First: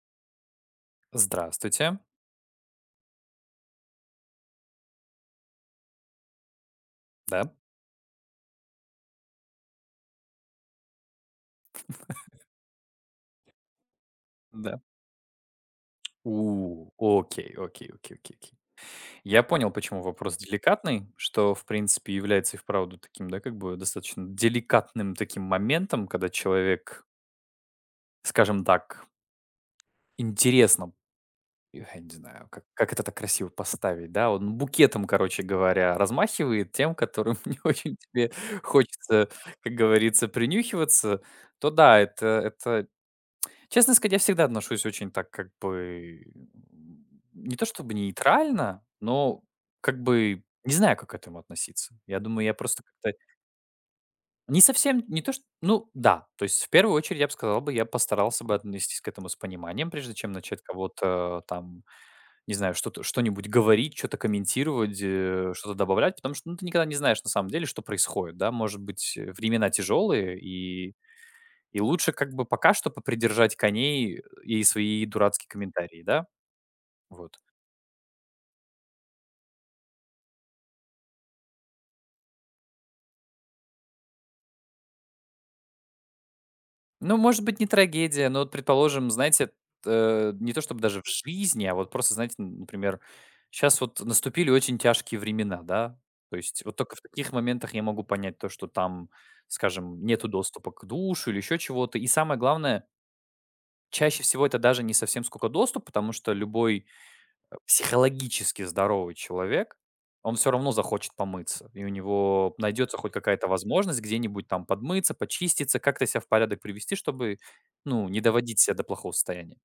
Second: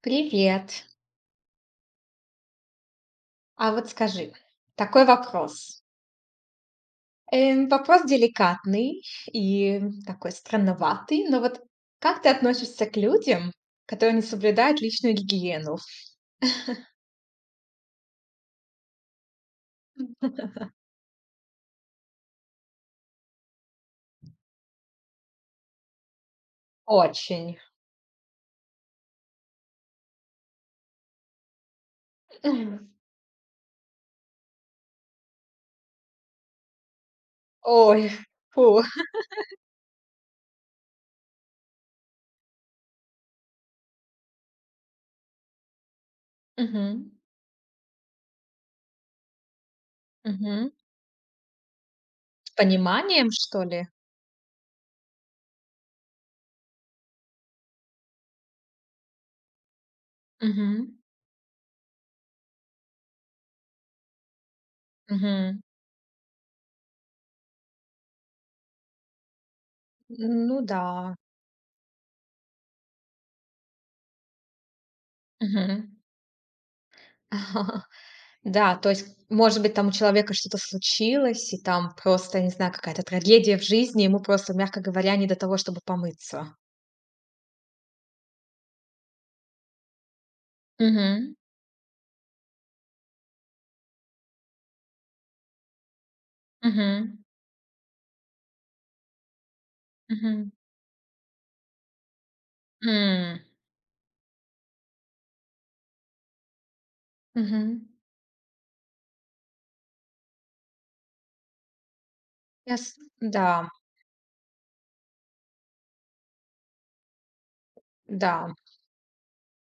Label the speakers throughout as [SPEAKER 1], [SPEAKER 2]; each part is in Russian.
[SPEAKER 1] Привет.
[SPEAKER 2] Здравствуйте.
[SPEAKER 1] А вот скажи, такой вопрос.
[SPEAKER 2] Да,
[SPEAKER 1] Вопрос деликатный и такой странноватый, но вот как ты относишься к людям, которые не
[SPEAKER 2] да.
[SPEAKER 1] соблюдают личную гигиену?
[SPEAKER 2] У, окей, окей, окей, окей, окей. Я понял, почему вопрос деликатный, что, в принципе, является и вправду таким, да, как бы достаточно деликатным таким моментом, когда человек,
[SPEAKER 1] Очень.
[SPEAKER 2] скажем так, интересно, я не знаю, как,
[SPEAKER 1] Мгм.
[SPEAKER 2] как это так красиво поставить, да, он букетом, короче говоря, размахивает тем, которым не очень
[SPEAKER 1] Ой,
[SPEAKER 2] тебе
[SPEAKER 1] фу.
[SPEAKER 2] хочется, как говорится, принюхиваться, то да, это честно сказать, я всегда отношусь очень так как бы,
[SPEAKER 1] Мгм.
[SPEAKER 2] не то чтобы нейтрально, но как бы
[SPEAKER 1] Мгм.
[SPEAKER 2] не знаю, как к этому относиться. Я думаю,
[SPEAKER 1] С
[SPEAKER 2] я просто как-то
[SPEAKER 1] пониманием, что ли?
[SPEAKER 2] не совсем, не то что, ну да, то есть в первую очередь я бы сказал бы, я постарался бы отнестись к этому с пониманием, прежде чем начать
[SPEAKER 1] Мгм.
[SPEAKER 2] кого-то там, не знаю, что-то, что-нибудь говорить, что-то комментировать,
[SPEAKER 1] Мгм.
[SPEAKER 2] что-то добавлять, потому что ну, ты никогда не знаешь на самом деле, что происходит, да, может быть, времена тяжелые,
[SPEAKER 1] Ну да.
[SPEAKER 2] и лучше как бы пока что попридержать коней и свои дурацкие
[SPEAKER 1] Мгм.
[SPEAKER 2] комментарии, да? Вот.
[SPEAKER 1] Да, то есть, может быть, там у человека что-то случилось, и там просто, не знаю, какая-то трагедия в жизни, ему просто, мягко говоря, не до того, чтобы помыться.
[SPEAKER 2] Ну, может быть, не трагедия, но вот, предположим, знаете, не то чтобы даже в
[SPEAKER 1] Мгм.
[SPEAKER 2] жизни, а вот просто, знаете, например, сейчас вот наступили очень тяжкие времена, да? То есть вот только в
[SPEAKER 1] Мгм.
[SPEAKER 2] таких моментах я могу понять то, что там, скажем, нету
[SPEAKER 1] Мгм.
[SPEAKER 2] доступа к душу или еще чего-то. И самое главное,
[SPEAKER 1] М.
[SPEAKER 2] чаще всего это даже не совсем сколько доступ, потому что любой
[SPEAKER 1] Мгм.
[SPEAKER 2] психологически здоровый человек, он все равно захочет помыться, и у него
[SPEAKER 1] Я с
[SPEAKER 2] найдется хоть какая-то
[SPEAKER 1] да,
[SPEAKER 2] возможность где-нибудь там подмыться, почиститься, как-то себя в порядок привести, чтобы, ну, не
[SPEAKER 1] да,
[SPEAKER 2] доводить себя до плохого состояния.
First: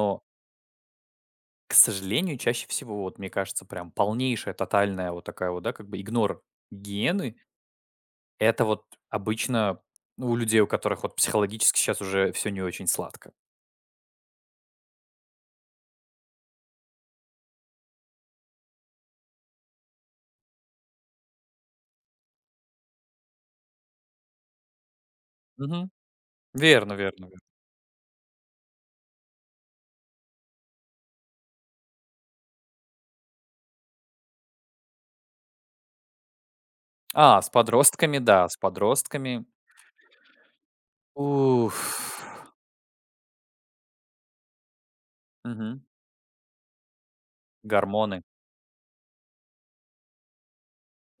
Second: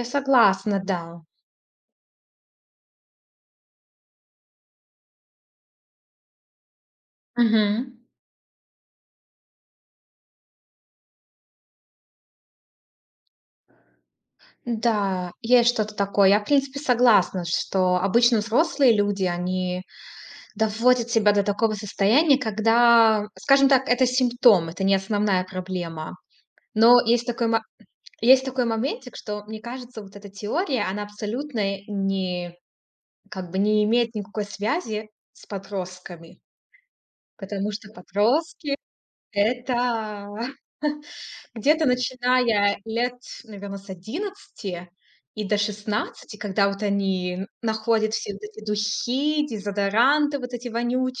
[SPEAKER 1] я согласна, да.
[SPEAKER 2] к сожалению, чаще всего, вот мне кажется, прям полнейшая, тотальная вот такая вот, да, как бы игнор гигиены —
[SPEAKER 1] Мгм.
[SPEAKER 2] это вот обычно, ну, у людей, у которых вот психологически сейчас уже все не очень сладко.
[SPEAKER 1] Да, есть что-то такое. Я, в принципе, согласна, что обычно взрослые люди, они доводят себя до такого состояния, когда, скажем так, это симптом, это не основная
[SPEAKER 2] Мгм.
[SPEAKER 1] проблема.
[SPEAKER 2] Верно,
[SPEAKER 1] Но
[SPEAKER 2] верно,
[SPEAKER 1] есть
[SPEAKER 2] верно.
[SPEAKER 1] такой Есть такой моментик, что, мне кажется, вот эта теория, она абсолютно не как бы не имеет никакой связи с подростками,
[SPEAKER 2] А, с
[SPEAKER 1] потому что
[SPEAKER 2] подростками, да, с подростками.
[SPEAKER 1] это
[SPEAKER 2] Уф.
[SPEAKER 1] где-то начиная лет, наверное, с 11 и до
[SPEAKER 2] Мгм.
[SPEAKER 1] 16, когда вот они находят
[SPEAKER 2] Гормоны.
[SPEAKER 1] все вот эти духи, дезодоранты вот эти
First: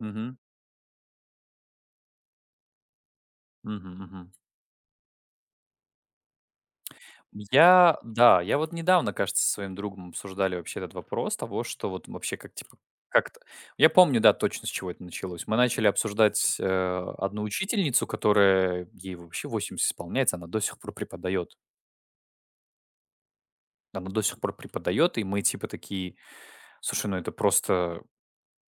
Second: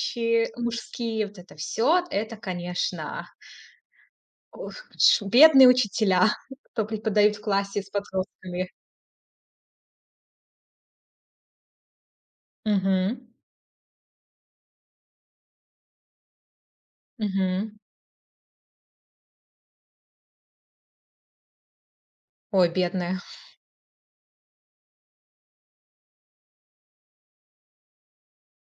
[SPEAKER 2] Мгм.
[SPEAKER 1] мужские, вот это все. Это, конечно,
[SPEAKER 2] Мгм, мгм.
[SPEAKER 1] ох, ш бедные учителя, кто преподают в классе с
[SPEAKER 2] Я да, я
[SPEAKER 1] подростками.
[SPEAKER 2] вот недавно, кажется, со своим другом обсуждали вообще этот вопрос того, что вот вообще как типа
[SPEAKER 1] Мгм.
[SPEAKER 2] как-то. Я помню, да, точно с чего это началось. Мы начали обсуждать одну
[SPEAKER 1] Мгм.
[SPEAKER 2] учительницу, которая ей вообще 80 исполняется, она до сих пор преподает.
[SPEAKER 1] Ой, бедная.
[SPEAKER 2] Она до сих пор преподает, и мы типа такие, слушай, ну это просто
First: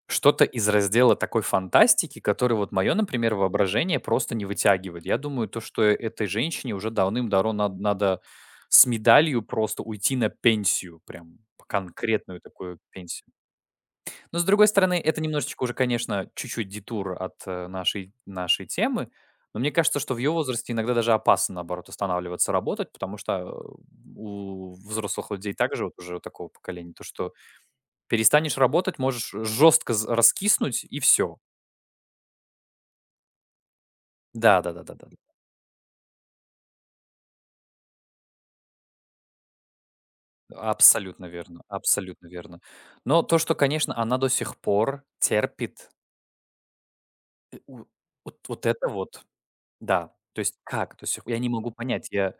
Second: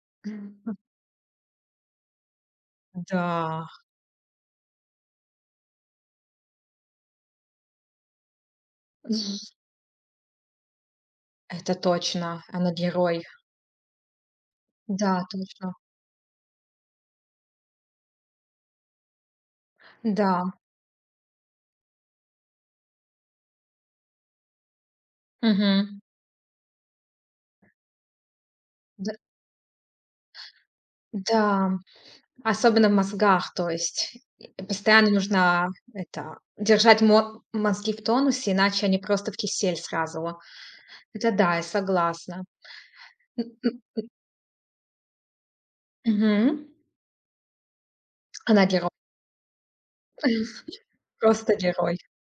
[SPEAKER 2] что-то из раздела такой фантастики, который вот мое, например,
[SPEAKER 1] Да,
[SPEAKER 2] воображение просто не вытягивает. Я думаю, то, что этой женщине уже давным-давно надо с медалью просто уйти на пенсию, прям
[SPEAKER 1] это
[SPEAKER 2] конкретную
[SPEAKER 1] точно. Она
[SPEAKER 2] такую
[SPEAKER 1] герой.
[SPEAKER 2] пенсию. Но, с другой стороны,
[SPEAKER 1] Да,
[SPEAKER 2] это немножечко
[SPEAKER 1] точно.
[SPEAKER 2] уже, конечно, чуть-чуть детур от нашей темы, но мне кажется, что в ее
[SPEAKER 1] Да.
[SPEAKER 2] возрасте иногда даже опасно, наоборот, останавливаться работать, потому что у взрослых людей также вот
[SPEAKER 1] Мгм.
[SPEAKER 2] уже такого поколения, то, что перестанешь работать,
[SPEAKER 1] Д
[SPEAKER 2] можешь жестко з раскиснуть, и все.
[SPEAKER 1] да, особенно в мозгах, то есть,
[SPEAKER 2] Да, да-да-да-да.
[SPEAKER 1] постоянно нужно это держать мо мозги в тонусе, иначе они просто в кисель сразу.
[SPEAKER 2] Абсолютно
[SPEAKER 1] Это да,
[SPEAKER 2] верно,
[SPEAKER 1] я
[SPEAKER 2] абсолютно
[SPEAKER 1] согласна.
[SPEAKER 2] верно. Но то,
[SPEAKER 1] М,
[SPEAKER 2] что,
[SPEAKER 1] м,
[SPEAKER 2] конечно, она до сих пор терпит,
[SPEAKER 1] мгм.
[SPEAKER 2] у вот вот
[SPEAKER 1] Она
[SPEAKER 2] это
[SPEAKER 1] герой,
[SPEAKER 2] вот, да. То есть как, то есть я не
[SPEAKER 1] просто
[SPEAKER 2] могу
[SPEAKER 1] герой.
[SPEAKER 2] понять. Я,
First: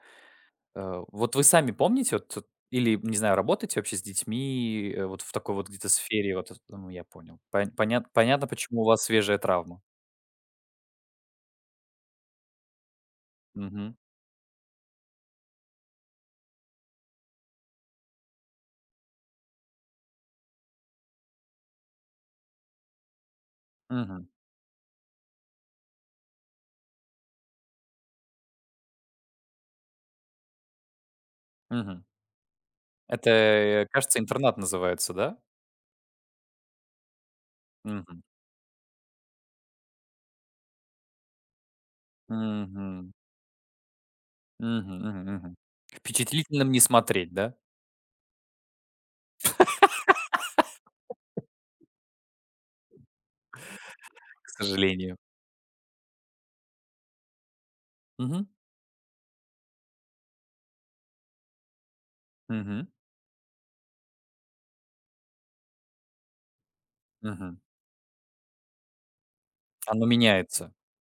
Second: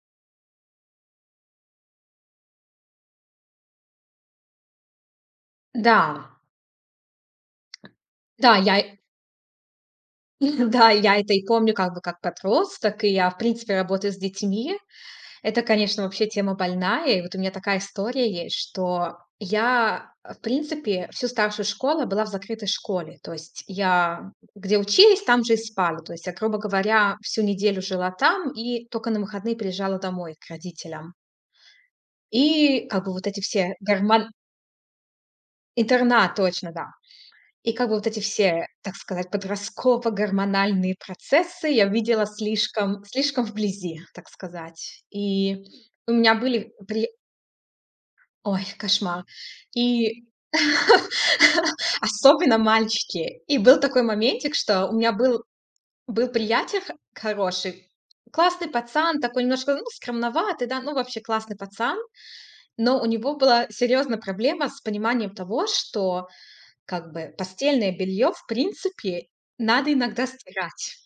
[SPEAKER 2] вот вы сами помните, вот тут или, не знаю, работаете вообще с детьми, вот в такой вот где-то
[SPEAKER 1] Да,
[SPEAKER 2] сфере, вот, ну, я понял. Понятно,
[SPEAKER 1] да, я
[SPEAKER 2] почему у
[SPEAKER 1] и
[SPEAKER 2] вас свежая травма.
[SPEAKER 1] да, я это и помню как бы как подросток, и я, в принципе,
[SPEAKER 2] Мгм,
[SPEAKER 1] работаю с детьми. Это, конечно, вообще тема больная. И вот у меня такая история есть, что я, в принципе, всю старшую школу была в закрытой школе. То есть
[SPEAKER 2] мгм,
[SPEAKER 1] я где учились, там же и спала. То есть я, грубо говоря, всю неделю жила там и только на выходные приезжала домой к родителям.
[SPEAKER 2] мгм.
[SPEAKER 1] И как бы вот
[SPEAKER 2] Это,
[SPEAKER 1] эти все
[SPEAKER 2] кажется,
[SPEAKER 1] гормон...
[SPEAKER 2] интернат называется, да?
[SPEAKER 1] Интернат, точно, да. И как бы вот эти
[SPEAKER 2] Мгм.
[SPEAKER 1] все, так сказать, подростково-гормональные процессы я видела слишком,
[SPEAKER 2] Мгм.
[SPEAKER 1] слишком вблизи, так
[SPEAKER 2] Мгм,
[SPEAKER 1] сказать.
[SPEAKER 2] мгм, мгм.
[SPEAKER 1] И у меня
[SPEAKER 2] Впечатлительным
[SPEAKER 1] были
[SPEAKER 2] не
[SPEAKER 1] приятные
[SPEAKER 2] смотреть, да?
[SPEAKER 1] Ой, кошмар. И особенно мальчики. И был такой
[SPEAKER 2] К
[SPEAKER 1] моментик, что у меня
[SPEAKER 2] сожалению.
[SPEAKER 1] был приятель х хороший,
[SPEAKER 2] Мгм,
[SPEAKER 1] классный пацан, такой немножко, ну, скромноватый, да, ну, вообще классный пацан.
[SPEAKER 2] мгм,
[SPEAKER 1] Но у него была серьезная проблема с пониманием того, что как бы
[SPEAKER 2] мгм.
[SPEAKER 1] постельное белье, в принципе, надо
[SPEAKER 2] Оно
[SPEAKER 1] иногда
[SPEAKER 2] меняется.
[SPEAKER 1] стирать.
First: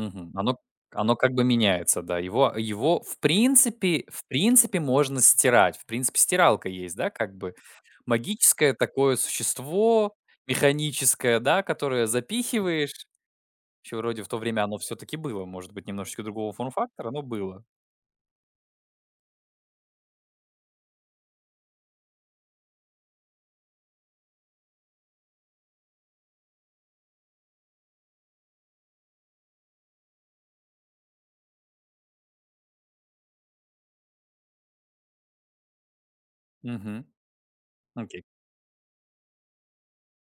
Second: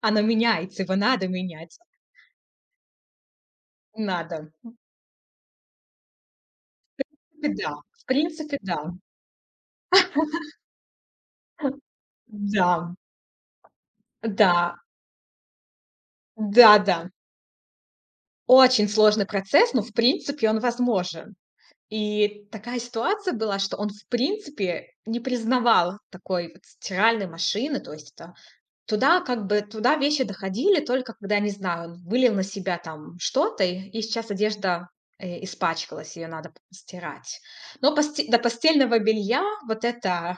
[SPEAKER 1] Оно
[SPEAKER 2] Оно
[SPEAKER 1] меняется, его
[SPEAKER 2] оно
[SPEAKER 1] надо
[SPEAKER 2] как бы
[SPEAKER 1] менять.
[SPEAKER 2] меняется, да. Его в принципе в
[SPEAKER 1] Надо.
[SPEAKER 2] принципе можно стирать. В принципе, стиралка есть, да, как бы
[SPEAKER 1] Да, в принципе,
[SPEAKER 2] магическое
[SPEAKER 1] да.
[SPEAKER 2] такое существо, механическое, да, которое
[SPEAKER 1] Да,
[SPEAKER 2] запихиваешь. Еще вроде в то время
[SPEAKER 1] да,
[SPEAKER 2] оно все-таки было, может быть, немножечко другого
[SPEAKER 1] да-да.
[SPEAKER 2] форм-фактора, но было.
[SPEAKER 1] Очень сложный процесс, но, в принципе, он возможен. И такая ситуация была, что он, в принципе, не признавал такой вот стиральной машины. То есть это туда как бы туда вещи доходили только когда, не знаю, он вылил на себя там что-то, и сейчас одежда, испачкалась, ее надо
[SPEAKER 2] Мгм.
[SPEAKER 1] стирать. Но
[SPEAKER 2] Окей.
[SPEAKER 1] посте до постельного белья вот эта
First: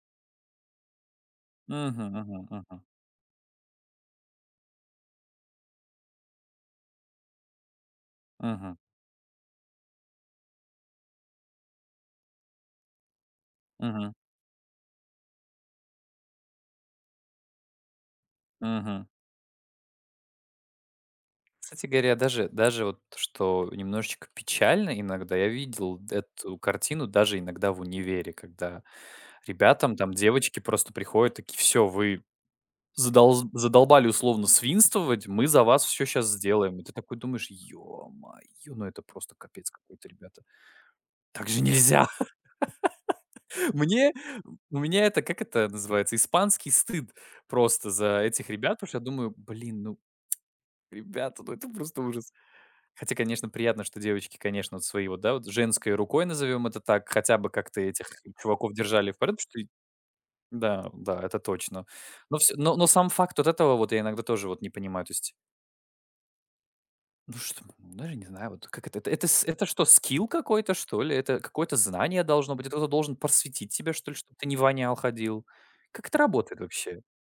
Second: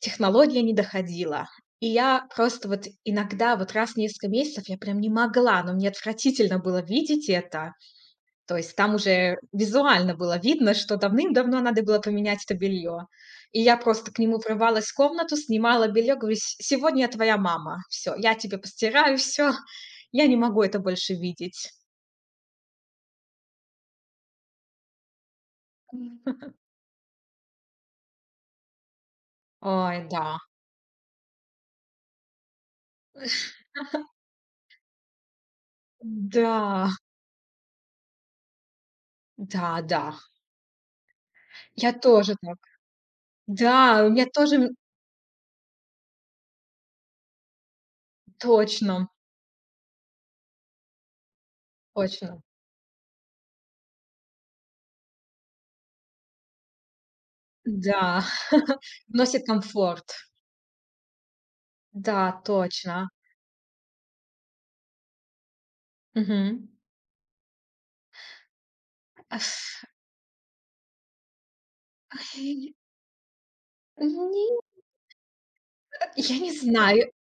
[SPEAKER 1] технология не доходила. И
[SPEAKER 2] Мгм,
[SPEAKER 1] я
[SPEAKER 2] мгм,
[SPEAKER 1] просто
[SPEAKER 2] мгм,
[SPEAKER 1] вот иногда, вот раз в несколько месяцев я прям не могла, но мне отвратительно было видеть это. То
[SPEAKER 2] мгм,
[SPEAKER 1] есть там уже визуально было видно, что давным-давно надо было поменять это белье. И я просто
[SPEAKER 2] мгм,
[SPEAKER 1] к нему врывалась в комнату, снимала белье, говорю: "С сегодня я твоя мама. Все, я тебе
[SPEAKER 2] мгм.
[SPEAKER 1] постираю, все, я не могу это больше видеть".
[SPEAKER 2] Кстати говоря, даже вот, что немножечко печально иногда, я видел эту картину даже иногда в универе, когда ребятам,
[SPEAKER 1] Ой,
[SPEAKER 2] там
[SPEAKER 1] да.
[SPEAKER 2] девочки просто приходят такие: все, вы задолз задолбали условно свинствовать, мы за вас все сейчас
[SPEAKER 1] Да,
[SPEAKER 2] сделаем". И ты такой думаешь: "Ё-моё, ну это просто капец
[SPEAKER 1] да,
[SPEAKER 2] какой-то,
[SPEAKER 1] да.
[SPEAKER 2] ребята. Так же
[SPEAKER 1] Я
[SPEAKER 2] нельзя".
[SPEAKER 1] тоже так. Да, у
[SPEAKER 2] Мне
[SPEAKER 1] меня тоже
[SPEAKER 2] у меня это, как это называется, испанский стыд просто за этих ребят, потому что я
[SPEAKER 1] точно,
[SPEAKER 2] думаю: "Блин, ну, ребята, ну это просто ужас".
[SPEAKER 1] точно.
[SPEAKER 2] Хотя, конечно, приятно, что девочки, конечно, вот свои вот, да, вот женской рукой, назовем это так, хотя бы как-то этих
[SPEAKER 1] Да,
[SPEAKER 2] чуваков держали в порядке,
[SPEAKER 1] носит
[SPEAKER 2] что и
[SPEAKER 1] комфорт.
[SPEAKER 2] да, да, это точно.
[SPEAKER 1] Да,
[SPEAKER 2] Но, всё, но сам
[SPEAKER 1] точно.
[SPEAKER 2] факт вот этого вот я иногда тоже вот не понимаю. То есть,
[SPEAKER 1] Мгм.
[SPEAKER 2] ну что, ну даже не знаю, вот как это. Это
[SPEAKER 1] А,
[SPEAKER 2] с это что, скилл какой-то, что ли? Это какое-то знание должно быть?
[SPEAKER 1] ай,
[SPEAKER 2] Это кто-то должен просветить тебя, что ли, чтобы
[SPEAKER 1] не,
[SPEAKER 2] ты не вонял, ходил? Как это
[SPEAKER 1] я не
[SPEAKER 2] работает вообще?
[SPEAKER 1] знаю.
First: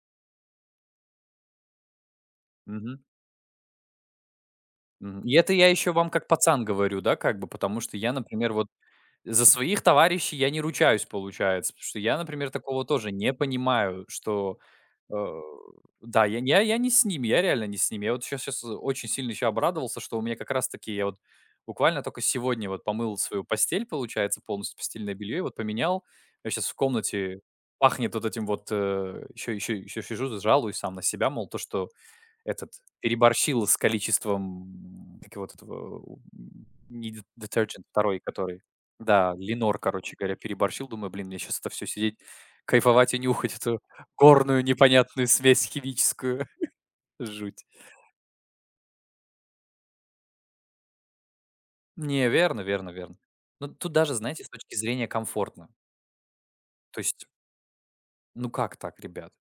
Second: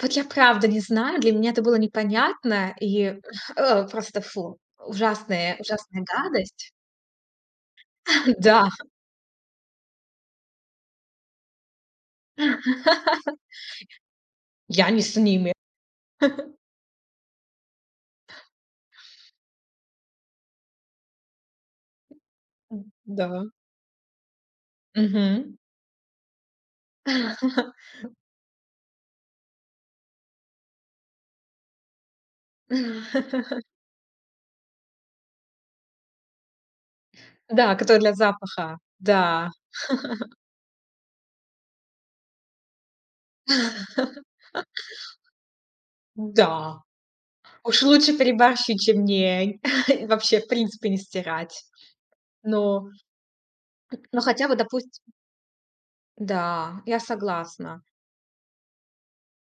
[SPEAKER 1] Вот я правда не знаю, для меня это было непонятно
[SPEAKER 2] Мгм.
[SPEAKER 1] и, просто фу,
[SPEAKER 2] Мгм. И это
[SPEAKER 1] ужасная
[SPEAKER 2] я еще
[SPEAKER 1] ужасная
[SPEAKER 2] вам как пацан
[SPEAKER 1] гадость.
[SPEAKER 2] говорю, да, как бы, потому что я, например, вот
[SPEAKER 1] Да,
[SPEAKER 2] за своих товарищей я не ручаюсь, получается, потому что я, например, такого тоже не понимаю, что,
[SPEAKER 1] я не
[SPEAKER 2] э,
[SPEAKER 1] с ними.
[SPEAKER 2] да, я не с ними, я реально не с ними. Я вот сейчас очень сильно еще обрадовался, что у меня как раз таки я вот буквально только сегодня вот помыл
[SPEAKER 1] Да.
[SPEAKER 2] свою постель, получается, полностью постельное белье, и вот
[SPEAKER 1] Мгм.
[SPEAKER 2] поменял. Я сейчас в комнате пахнет вот этим вот, еще сижу, з жалуюсь сам на себя, мол, то, что этот переборщил с количеством, как его, вот этого, не де
[SPEAKER 1] Да,
[SPEAKER 2] Detergent
[SPEAKER 1] который для
[SPEAKER 2] второй, который
[SPEAKER 1] запаха.
[SPEAKER 2] да,
[SPEAKER 1] Да.
[SPEAKER 2] "Ленор", короче говоря, переборщил. Думаю, блин, мне сейчас это все сидеть, кайфовать и нюхать эту горную непонятную смесь химическую.
[SPEAKER 1] Да.
[SPEAKER 2] Жуть.
[SPEAKER 1] Уж лучше переборщить, чем не и вообще в принципе не стирать.
[SPEAKER 2] Не, верно, верно,
[SPEAKER 1] Но
[SPEAKER 2] верно. Ну, тут даже,
[SPEAKER 1] но
[SPEAKER 2] знаете,
[SPEAKER 1] хотя
[SPEAKER 2] с
[SPEAKER 1] бы,
[SPEAKER 2] точки
[SPEAKER 1] допустим.
[SPEAKER 2] зрения комфортно.
[SPEAKER 1] Да,
[SPEAKER 2] То
[SPEAKER 1] я
[SPEAKER 2] есть,
[SPEAKER 1] согласна.
[SPEAKER 2] ну как так, ребят?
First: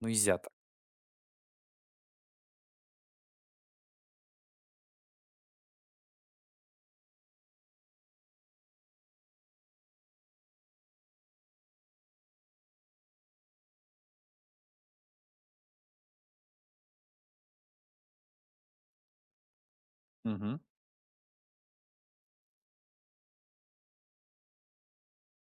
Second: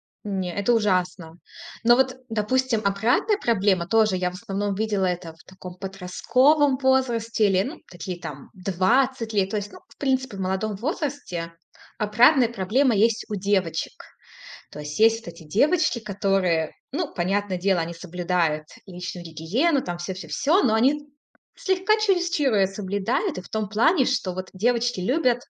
[SPEAKER 2] Ну нельзя так.
[SPEAKER 1] Не, это ужасно. Но вот, допустим, обратная проблема тоже, я в основном видела это в таком подростковом возрасте или, ну, такие там 20 лет, то есть, ну, в принципе, в молодом возрасте обратная проблема есть у девочек. То есть есть вот эти девочки, которые, ну, понятное дело, они соблюдают личную гигиену, там
[SPEAKER 2] Мгм.
[SPEAKER 1] все-все-все, но они слегка чересчур её соблюдают, и в том плане, что вот девочки любят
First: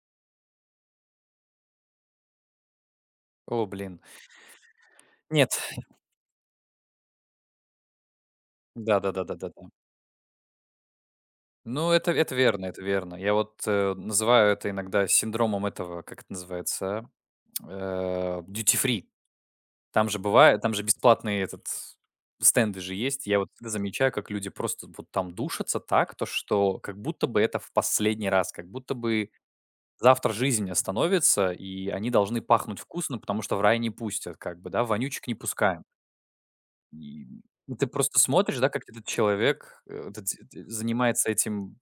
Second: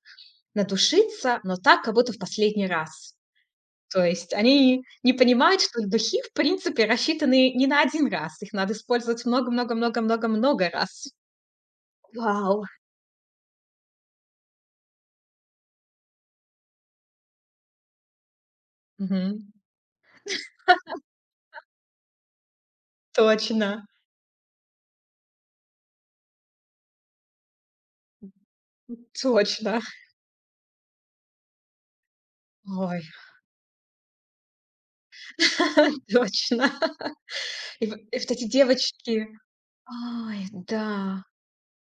[SPEAKER 1] надушиться, но так, как будто в последний раз.
[SPEAKER 2] О, блин.
[SPEAKER 1] То есть они не
[SPEAKER 2] Нет.
[SPEAKER 1] понимают, что духи, в принципе, рассчитаны не на один раз. Их надо
[SPEAKER 2] Да, да, да,
[SPEAKER 1] использовать
[SPEAKER 2] да, да,
[SPEAKER 1] много-много-много-много-много раз.
[SPEAKER 2] ну, это
[SPEAKER 1] Вау!
[SPEAKER 2] верно, это верно. Я вот, называю это иногда синдромом этого, как это называется, а? Duty free.
[SPEAKER 1] Мгм.
[SPEAKER 2] Там же бывает, там же бесплатные этот стенды же есть. Я вот всегда
[SPEAKER 1] Точно,
[SPEAKER 2] замечаю, как люди просто вот там душатся так, то что как будто бы это в последний раз, как будто бы
[SPEAKER 1] точно.
[SPEAKER 2] завтра жизнь остановится, и они должны пахнуть
[SPEAKER 1] Ой,
[SPEAKER 2] вкусно, потому что в рай не пустят, как бы, да, вонючек не пускаем.
[SPEAKER 1] точно.
[SPEAKER 2] И
[SPEAKER 1] И
[SPEAKER 2] ты
[SPEAKER 1] в и
[SPEAKER 2] просто
[SPEAKER 1] вот эти
[SPEAKER 2] смотришь, да, как этот
[SPEAKER 1] девочки.
[SPEAKER 2] человек, этот з
[SPEAKER 1] Ой, да.
[SPEAKER 2] занимается этим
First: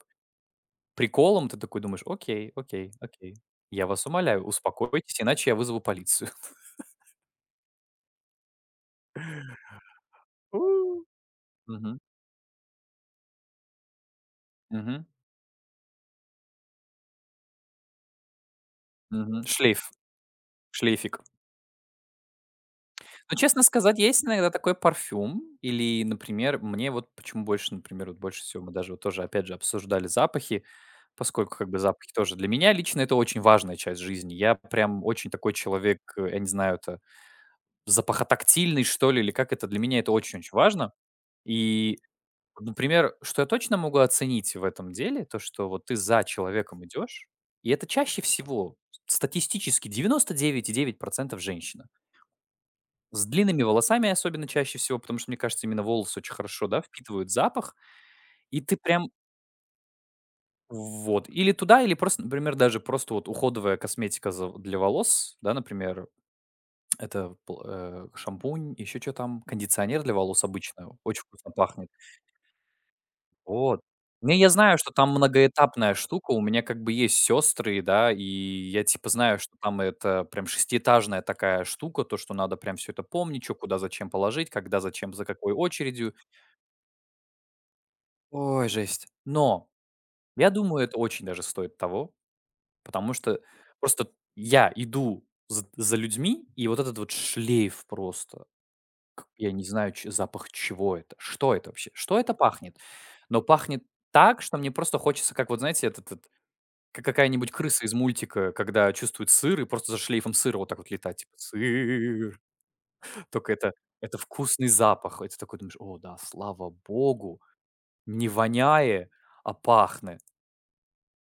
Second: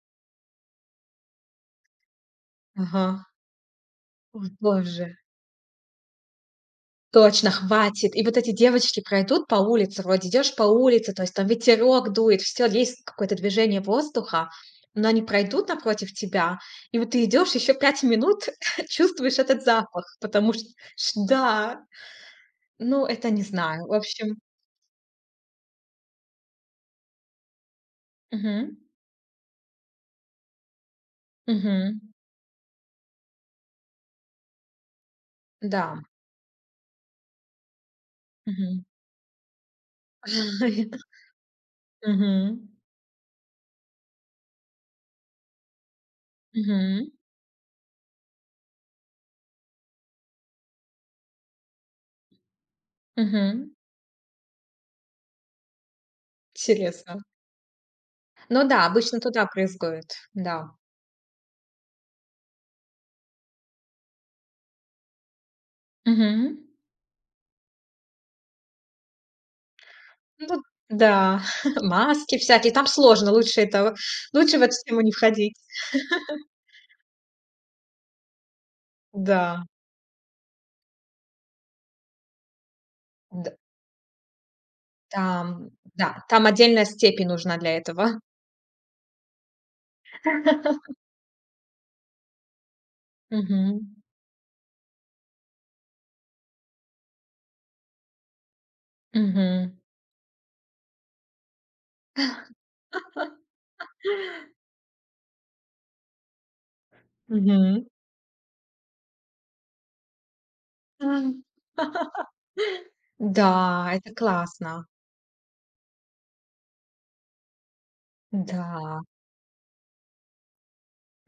[SPEAKER 2] приколом, ты такой думаешь: "Окей, окей,
[SPEAKER 1] Ага.
[SPEAKER 2] окей. Я вас
[SPEAKER 1] О
[SPEAKER 2] умоляю,
[SPEAKER 1] боже.
[SPEAKER 2] успокойтесь, иначе я вызову полицию".
[SPEAKER 1] Точно, хватит. И вот эти девочки пройдут по улице, вроде идешь по улице, то есть там
[SPEAKER 2] Мгм,
[SPEAKER 1] ветерок дует, все есть какое-то движение воздуха,
[SPEAKER 2] мгм,
[SPEAKER 1] но они пройдут напротив тебя, и вот ты идешь еще 5 минут, чувствуешь
[SPEAKER 2] мгм.
[SPEAKER 1] этот
[SPEAKER 2] Шлейф,
[SPEAKER 1] запах, потому что ш
[SPEAKER 2] шлейфик.
[SPEAKER 1] да, ну, это
[SPEAKER 2] Но,
[SPEAKER 1] не
[SPEAKER 2] честно
[SPEAKER 1] знаю. В
[SPEAKER 2] сказать, есть
[SPEAKER 1] общем,
[SPEAKER 2] иногда такой парфюм или, например, мне вот почему больше, например, вот больше всего мы
[SPEAKER 1] мгм,
[SPEAKER 2] даже вот тоже опять же обсуждали запахи, поскольку как бы
[SPEAKER 1] мгм,
[SPEAKER 2] запахи тоже для меня лично это очень важная часть жизни. Я прям очень такой человек,
[SPEAKER 1] да,
[SPEAKER 2] я не знаю, это запахотактильный,
[SPEAKER 1] мгм.
[SPEAKER 2] что ли, или как это. Для меня это очень-очень важно. И
[SPEAKER 1] Мгм,
[SPEAKER 2] Например, что я точно могу оценить в этом деле, то, что вот ты за человеком
[SPEAKER 1] мгм,
[SPEAKER 2] идешь, и это чаще всего статистически 99,9% женщина. С длинными
[SPEAKER 1] мгм.
[SPEAKER 2] волосами особенно чаще всего, потому что, мне кажется, именно волосы очень хорошо, да,
[SPEAKER 1] Интересно.
[SPEAKER 2] впитывают запах, и
[SPEAKER 1] Ну
[SPEAKER 2] ты
[SPEAKER 1] да,
[SPEAKER 2] прям
[SPEAKER 1] обычно туда брызгают, да.
[SPEAKER 2] вот. Или туда, или просто, например, даже просто вот уходовая косметика для волос, да, например,
[SPEAKER 1] Мгм.
[SPEAKER 2] это шампунь, еще что там, кондиционер для волос
[SPEAKER 1] Ну
[SPEAKER 2] обычно, очень
[SPEAKER 1] да,
[SPEAKER 2] вкусно пахнет.
[SPEAKER 1] маски всякие, там сложно,
[SPEAKER 2] Вот. Не, я
[SPEAKER 1] лучше в эту
[SPEAKER 2] знаю, что
[SPEAKER 1] тему
[SPEAKER 2] там
[SPEAKER 1] не входить.
[SPEAKER 2] многоэтапная штука. У меня как бы есть сестры, да, и я типа знаю, что
[SPEAKER 1] Да,
[SPEAKER 2] там это прям шестиэтажная такая штука, то, что надо прям все это помнить, что
[SPEAKER 1] д
[SPEAKER 2] куда зачем положить, когда зачем, за какой
[SPEAKER 1] там,
[SPEAKER 2] очередью.
[SPEAKER 1] да, там отдельная степень нужна для этого.
[SPEAKER 2] Ой, жесть. Но я думаю, это очень даже стоит того, потому что
[SPEAKER 1] Мгм,
[SPEAKER 2] просто я иду з за людьми, и вот этот вот шлейф просто, к я не
[SPEAKER 1] мгм,
[SPEAKER 2] знаю, ч запах чего это, что это вообще, что это пахнет, но пахнет так, что мне просто хочется, как вот знаете, этот как какая-нибудь крыса
[SPEAKER 1] мгм.
[SPEAKER 2] из мультика, когда чувствует сыр и просто за шлейфом сыра вот так вот летать, типа:
[SPEAKER 1] М.
[SPEAKER 2] "Сыр". Только это
[SPEAKER 1] Да, это
[SPEAKER 2] это вкусный
[SPEAKER 1] классно.
[SPEAKER 2] запах. Это такой думаешь: "О да, слава богу, не
[SPEAKER 1] Да.
[SPEAKER 2] воняя, а пахнет".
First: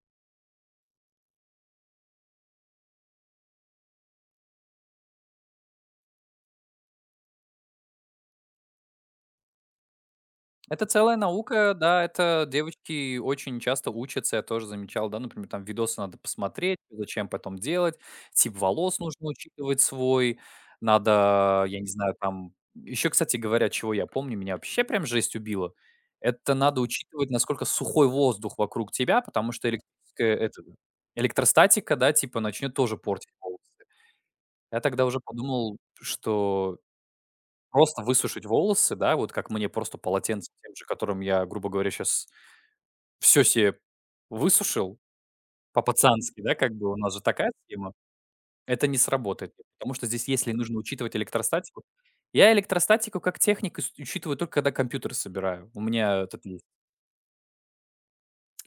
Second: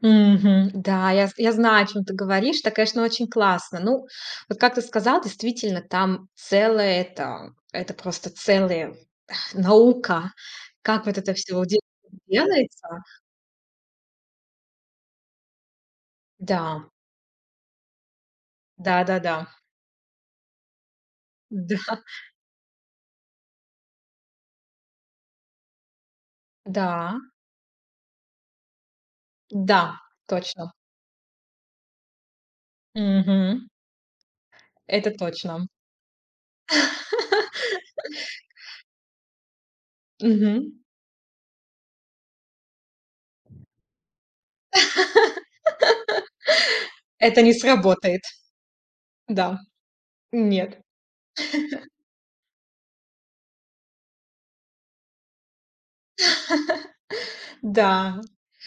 [SPEAKER 1] Мгм. Да, я знаю, о чем ты говоришь. Это, конечно, очень классно. Ну, вот как ты сказал, действительно, там целое это просто целая наука,
[SPEAKER 2] Это
[SPEAKER 1] как
[SPEAKER 2] целая
[SPEAKER 1] вот это все
[SPEAKER 2] наука, да, это
[SPEAKER 1] делается.
[SPEAKER 2] девочки очень часто учатся, я тоже замечал, да, например, там видосы надо посмотреть,
[SPEAKER 1] Да,
[SPEAKER 2] зачем потом делать, тип волос нужно
[SPEAKER 1] да-да-да,
[SPEAKER 2] учитывать свой, надо,
[SPEAKER 1] да,
[SPEAKER 2] я не знаю, там, еще, кстати говоря, чего я помню, меня вообще прям жесть убила, это
[SPEAKER 1] да,
[SPEAKER 2] надо
[SPEAKER 1] да, да,
[SPEAKER 2] учитывать, насколько сухой воздух вокруг тебя, потому что
[SPEAKER 1] да,
[SPEAKER 2] электрическая, это,
[SPEAKER 1] точно.
[SPEAKER 2] электростатика, да, типа начнет тоже портить волосы.
[SPEAKER 1] Мгм.
[SPEAKER 2] Я тогда
[SPEAKER 1] Это
[SPEAKER 2] уже
[SPEAKER 1] точно.
[SPEAKER 2] подумал, что просто высушить волосы, да, вот как мне просто полотенцем
[SPEAKER 1] Мгм.
[SPEAKER 2] тем же, которым я, грубо говоря, сейчас все себе высушил по-пацански, да, как бы у нас же
[SPEAKER 1] Это
[SPEAKER 2] такая
[SPEAKER 1] не
[SPEAKER 2] схема,
[SPEAKER 1] сработает.
[SPEAKER 2] это не сработает.
[SPEAKER 1] Да,
[SPEAKER 2] Потому что здесь, если нужно
[SPEAKER 1] нет.
[SPEAKER 2] учитывать электростатику, я электростатику как техник ис учитываю только когда компьютер собираю. У меня этот есть,
[SPEAKER 1] Да.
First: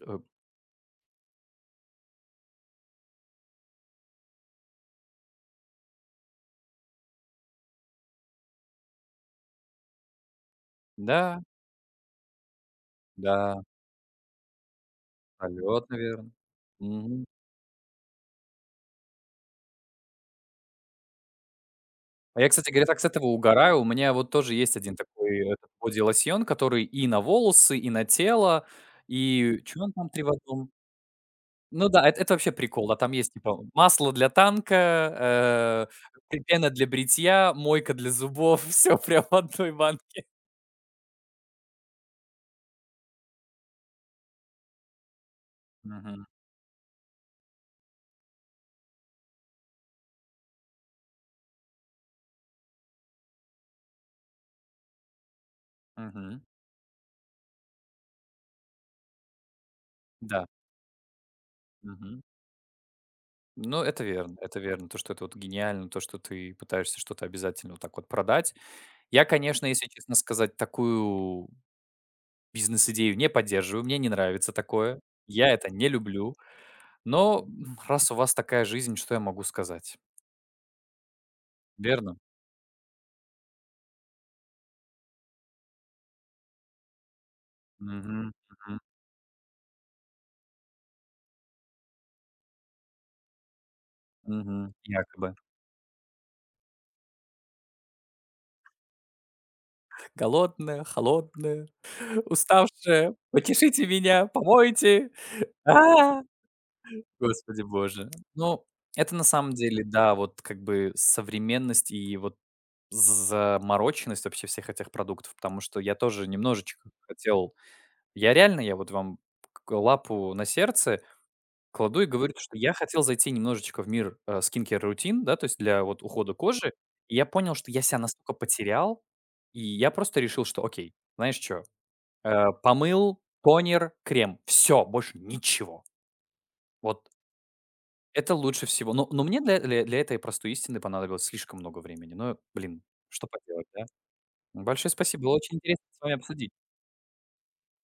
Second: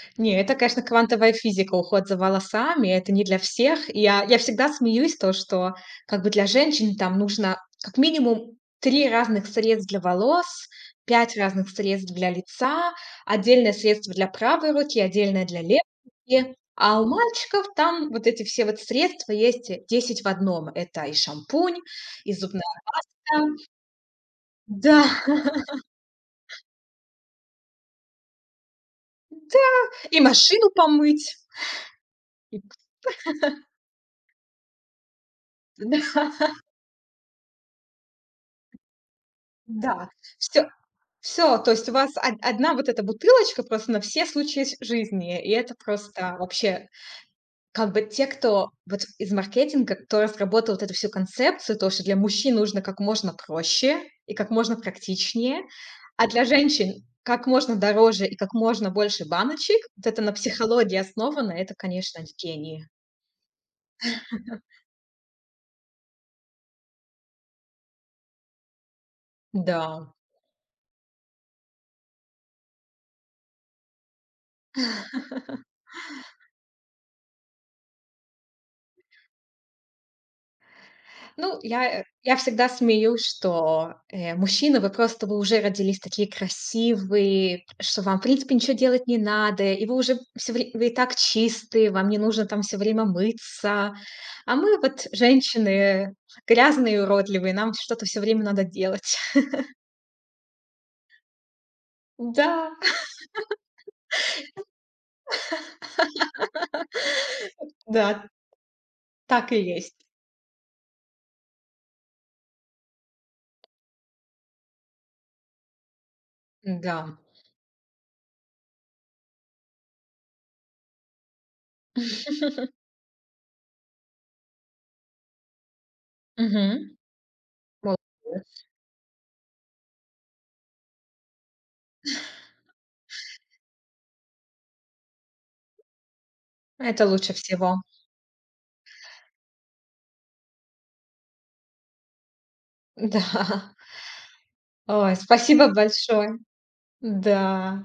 [SPEAKER 2] э
[SPEAKER 1] Не, это, конечно, квантовая физика, уход за волосами. Это не для всех. И я всегда смеюсь, то, что как бы для женщин там нужно как минимум 3 разных средств для волос, 5
[SPEAKER 2] да,
[SPEAKER 1] разных средств для лица,
[SPEAKER 2] да,
[SPEAKER 1] отдельное средство для правой руки, отдельное для левой
[SPEAKER 2] полет, наверное.
[SPEAKER 1] руки. А у
[SPEAKER 2] Мгм.
[SPEAKER 1] мальчиков там вот эти все вот средства есть 10 в 1. Это и шампунь, и
[SPEAKER 2] А я,
[SPEAKER 1] зубная
[SPEAKER 2] кстати говоря, так с этого
[SPEAKER 1] паста,
[SPEAKER 2] угораю. У меня вот тоже есть один
[SPEAKER 1] да,
[SPEAKER 2] такой этот боди-лосьон, который и на волосы, и на тело, и чё он там
[SPEAKER 1] и
[SPEAKER 2] 3 в 1?
[SPEAKER 1] машину помыть,
[SPEAKER 2] Ну да, это вообще
[SPEAKER 1] и
[SPEAKER 2] прикол. А там есть типа масло для танка, э,
[SPEAKER 1] да,
[SPEAKER 2] пена для бритья, мойка для зубов. Все прям в одной
[SPEAKER 1] да,
[SPEAKER 2] банке.
[SPEAKER 1] всё Все, то есть у вас од одна вот эта бутылочка просто на все случаи с жизни. И это
[SPEAKER 2] Мгм,
[SPEAKER 1] просто вообще как бы те, кто вот из маркетинга, кто разработал вот эту всю концепцию, то, что для мужчин нужно как можно проще и как можно практичнее, а
[SPEAKER 2] мгм.
[SPEAKER 1] для женщин как можно дороже и как можно больше баночек. Вот это на
[SPEAKER 2] Да,
[SPEAKER 1] психологии основано, это,
[SPEAKER 2] мгм.
[SPEAKER 1] конечно, гении.
[SPEAKER 2] Ну, это верно, это верно. То, что это вот гениально, то, что ты пытаешься что-то обязательно вот так вот продать. Я, конечно, если
[SPEAKER 1] Да.
[SPEAKER 2] честно сказать, такую бизнес-идею не поддерживаю. Мне не нравится такое. Я это не люблю. Но, раз у вас такая жизнь, что я могу сказать?
[SPEAKER 1] Ну, я, э,
[SPEAKER 2] Верно?
[SPEAKER 1] я всегда смеюсь, что, мужчины, вы уже родились такие красивые, что
[SPEAKER 2] Мгм,
[SPEAKER 1] вам, в принципе, ничего
[SPEAKER 2] мгм,
[SPEAKER 1] делать не надо, и вы уже все вре вы и так чистые, вам не нужно там все время мыться. А
[SPEAKER 2] мгм.
[SPEAKER 1] мы вот,
[SPEAKER 2] Якобы.
[SPEAKER 1] женщины, грязные и уродливые, нам что-то все время надо делать.
[SPEAKER 2] Голодная, холодная,
[SPEAKER 1] Да,
[SPEAKER 2] уставшая. Утешите меня, помойте. А! Господи боже.
[SPEAKER 1] да,
[SPEAKER 2] Ну, это на
[SPEAKER 1] так
[SPEAKER 2] самом
[SPEAKER 1] и
[SPEAKER 2] деле,
[SPEAKER 1] есть.
[SPEAKER 2] да, вот как бы современность и вот замороченность вообще всех этих продуктов, потому что я тоже немножечко
[SPEAKER 1] Да.
[SPEAKER 2] хотел я реально, я вот вам к лапу на сердце кладу и говорю, то, что я хотел зайти немножечко в мир, skincare-рутин, да, то есть для вот ухода кожи.
[SPEAKER 1] Мгм.
[SPEAKER 2] И я понял, что я себя настолько
[SPEAKER 1] Молодец.
[SPEAKER 2] потерял, и я просто решил, что окей, знаешь что? Помыл, тонер, крем. Все, больше ничего. Вот
[SPEAKER 1] Это лучше всего.
[SPEAKER 2] это лучше всего. Но мне для этой простой истины понадобилось слишком много времени. Но, блин,
[SPEAKER 1] Да.
[SPEAKER 2] что поделать, да? Большое
[SPEAKER 1] Ой,
[SPEAKER 2] спасибо, было очень
[SPEAKER 1] спасибо
[SPEAKER 2] интересно с вами
[SPEAKER 1] большое.
[SPEAKER 2] обсудить.
[SPEAKER 1] Да.